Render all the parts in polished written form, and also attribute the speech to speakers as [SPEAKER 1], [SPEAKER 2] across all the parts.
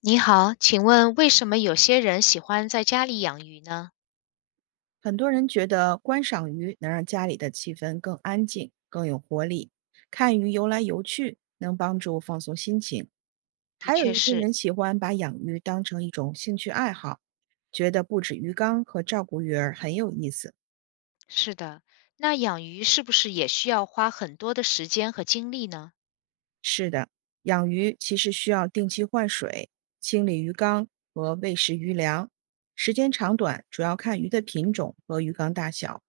[SPEAKER 1] 你好，请问为什么有些人喜欢在家里养鱼呢？
[SPEAKER 2] 很多人觉得观赏鱼能让家里的气氛更安静、更有活力，看鱼游来游去能帮助放松心情。
[SPEAKER 1] 的
[SPEAKER 2] 还有
[SPEAKER 1] 确
[SPEAKER 2] 一些
[SPEAKER 1] 是，
[SPEAKER 2] 人喜欢把养鱼当成一种兴趣爱好，觉得布置鱼缸和照顾鱼儿很有意思。
[SPEAKER 1] 是的。那养鱼是不是也需要花很多的时间和精力呢？
[SPEAKER 2] 养鱼其实需要定期换水、清理鱼缸和喂食鱼粮，时间长短主要看鱼的品种和鱼缸大小。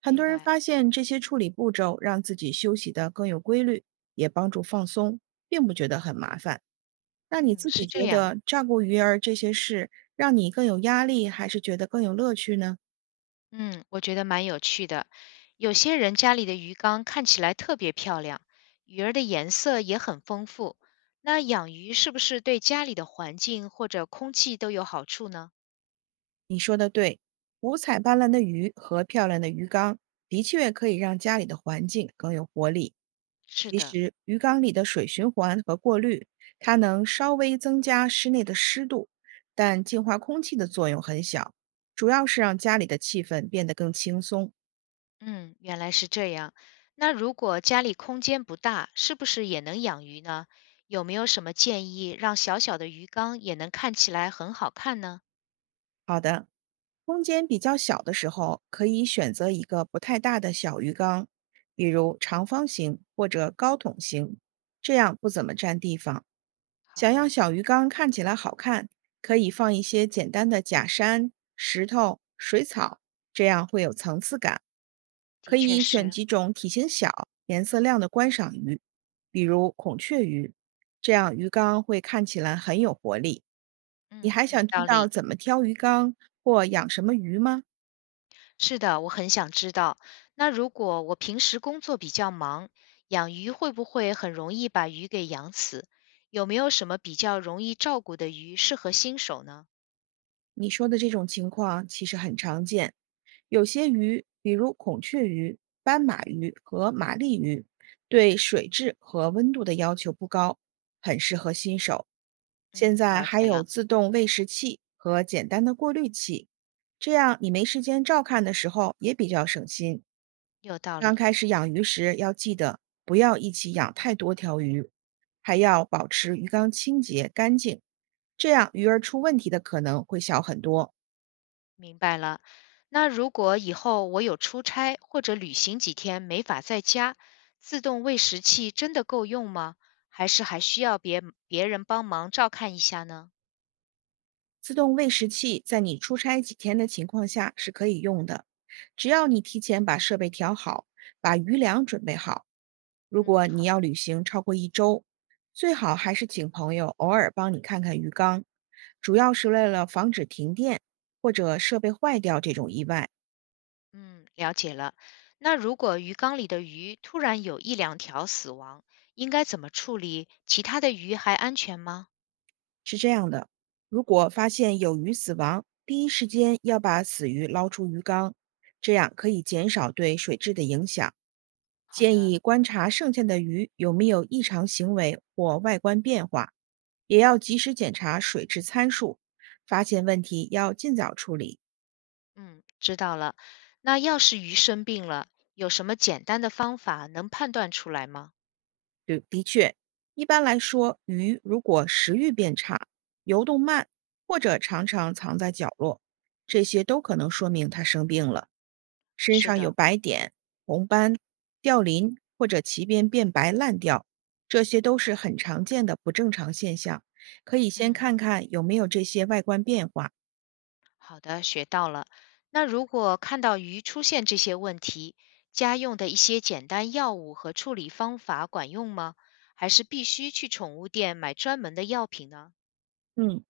[SPEAKER 2] 很
[SPEAKER 1] 明
[SPEAKER 2] 多人
[SPEAKER 1] 白，
[SPEAKER 2] 发现这些处理步骤让自己休息得更有规律，也帮助放松，并不觉得很麻烦。那你
[SPEAKER 1] 嗯，
[SPEAKER 2] 自己
[SPEAKER 1] 是这
[SPEAKER 2] 觉
[SPEAKER 1] 样啊。
[SPEAKER 2] 得照顾鱼儿这些事让你更有压力，还是觉得更有乐趣呢？
[SPEAKER 1] 嗯，我觉得蛮有趣的。有些人家里的鱼缸看起来特别漂亮，鱼儿的颜色也很丰富。那养鱼是不是对家里的环境或者空气都有好处呢？
[SPEAKER 2] 你说的对，五彩斑斓的鱼和漂亮的鱼缸的确可以让家里的环境更有活力。
[SPEAKER 1] 是
[SPEAKER 2] 其
[SPEAKER 1] 的。
[SPEAKER 2] 实，鱼缸里的水循环和过滤，它能稍微增加室内的湿度，但净化空气的作用很小，主要是让家里的气氛变得更轻松。
[SPEAKER 1] 嗯，原来是这样。那如果家里空间不大，是不是也能养鱼呢？有没有什么建议让小小的鱼缸也能看起来很好看呢？
[SPEAKER 2] 好的，空间比较小的时候，可以选择一个不太大的小鱼缸，比如长方形或者高筒型，这样不怎么占地方。
[SPEAKER 1] 好
[SPEAKER 2] 想要
[SPEAKER 1] 的，
[SPEAKER 2] 小鱼缸看起来好看，可以放一些简单的假山、石头、水草，这样会有层次感。
[SPEAKER 1] 的
[SPEAKER 2] 可
[SPEAKER 1] 确
[SPEAKER 2] 以选
[SPEAKER 1] 是，
[SPEAKER 2] 几种体型小、颜色亮的观赏鱼，比如孔雀鱼，这样鱼缸会看起来很有活力。你
[SPEAKER 1] 嗯，
[SPEAKER 2] 还
[SPEAKER 1] 有
[SPEAKER 2] 想知
[SPEAKER 1] 道
[SPEAKER 2] 道
[SPEAKER 1] 理。
[SPEAKER 2] 怎么挑鱼缸或养什么鱼吗？
[SPEAKER 1] 是的，我很想知道。那如果我平时工作比较忙，养鱼会不会很容易把鱼给养死？有没有什么比较容易照顾的鱼适合新手呢？
[SPEAKER 2] 你说的这种情况其实很常见，有些鱼，比如孔雀鱼、斑马鱼和玛丽鱼，对水质和温度的要求不高，很适合新手。
[SPEAKER 1] 嗯，
[SPEAKER 2] 现在
[SPEAKER 1] 了
[SPEAKER 2] 还
[SPEAKER 1] 解
[SPEAKER 2] 有
[SPEAKER 1] 了，
[SPEAKER 2] 自动喂食器和简单的过滤器，这样你没时间照看的时候也比较省心。
[SPEAKER 1] 有道
[SPEAKER 2] 刚
[SPEAKER 1] 理。
[SPEAKER 2] 开始养鱼时要记得不要一起养太多条鱼，还要保持鱼缸清洁干净，这样鱼儿出问题的可能会小很多。
[SPEAKER 1] 明白了。那如果以后我有出差或者旅行几天没法在家，自动喂食器真的够用吗？还是还需要别人帮忙照看一下呢？
[SPEAKER 2] 自动喂食器在你出差几天的情况下是可以用的，只要你提前把设备调好，把余粮准备好。如
[SPEAKER 1] 嗯，
[SPEAKER 2] 果你
[SPEAKER 1] 好
[SPEAKER 2] 要
[SPEAKER 1] 的，
[SPEAKER 2] 旅行超过一周，最好还是请朋友偶尔帮你看看鱼缸，主要是为了防止停电或者设备坏掉这种意外。
[SPEAKER 1] 嗯，了解了。那如果鱼缸里的鱼突然有一两条死亡，应该怎么处理？其他的鱼还安全吗？
[SPEAKER 2] 是这样的，如果发现有鱼死亡，第一时间要把死鱼捞出鱼缸，这样可以减少对水质的影响。
[SPEAKER 1] 好
[SPEAKER 2] 建
[SPEAKER 1] 的，
[SPEAKER 2] 议观察剩下的鱼有没有异常行为或外观变化，也要及时检查水质参数，发现问题要尽早处理，
[SPEAKER 1] 嗯，知道了。那要是鱼生病了，有什么简单的方法能判断出来吗？
[SPEAKER 2] 一般来说，鱼如果食欲变差、游动慢，或者常常藏在角落，这些都可能说明它生病了。身
[SPEAKER 1] 是
[SPEAKER 2] 上有
[SPEAKER 1] 的，
[SPEAKER 2] 白点、红斑、掉鳞或者鳍边变白烂掉，这些都是很常见的不正常现象，可以先
[SPEAKER 1] 嗯。
[SPEAKER 2] 看看有没有这些外观变化。
[SPEAKER 1] 好的，学到了。那如果看到鱼出现这些问题，家用的一些简单药物和处理方法管用吗？还是必须去宠物店买专门的药品呢？
[SPEAKER 2] 嗯，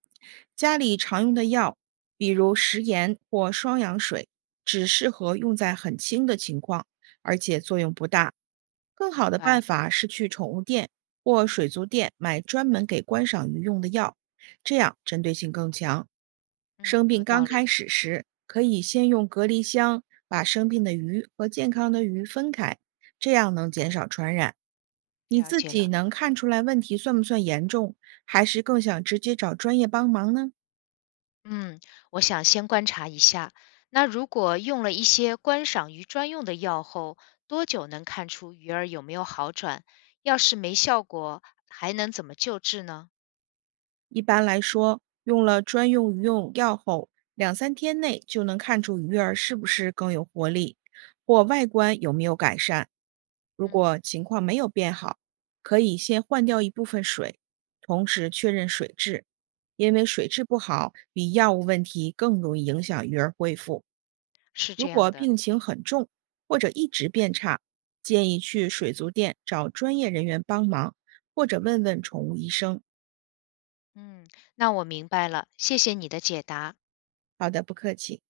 [SPEAKER 2] 家里常用的药，比如食盐或双氧水，只适合用在很轻的情况，而且作用不大。更好
[SPEAKER 1] 明
[SPEAKER 2] 的办
[SPEAKER 1] 白，
[SPEAKER 2] 法是去宠物店或水族店买专门给观赏鱼用的药，这样针对性更强。生
[SPEAKER 1] 嗯，有
[SPEAKER 2] 病刚
[SPEAKER 1] 道理，
[SPEAKER 2] 开始时，可以先用隔离箱把生病的鱼和健康的鱼分开，这样能减少传染。你
[SPEAKER 1] 了
[SPEAKER 2] 自
[SPEAKER 1] 解
[SPEAKER 2] 己
[SPEAKER 1] 了。
[SPEAKER 2] 能看出来问题算不算严重，还是更想直接找专业帮忙呢？
[SPEAKER 1] 嗯，我想先观察一下。那如果用了一些观赏鱼专用的药后，多久能看出鱼儿有没有好转？要是没效果，还能怎么救治呢？
[SPEAKER 2] 一般来说，用了专用鱼用药后，两三天内就能看出鱼儿是不是更有活力，或外观有没有改善。如
[SPEAKER 1] 嗯，
[SPEAKER 2] 果情况没有变好，可以先换掉一部分水，同时确认水质，因为水质不好比药物问题更容易影响鱼儿恢复。
[SPEAKER 1] 是
[SPEAKER 2] 如
[SPEAKER 1] 这
[SPEAKER 2] 果
[SPEAKER 1] 样的。
[SPEAKER 2] 病情很重或者一直变差，建议去水族店找专业人员帮忙，或者问问宠物医生。
[SPEAKER 1] 嗯，那我明白了，谢谢你的解答。
[SPEAKER 2] 好的，不客气。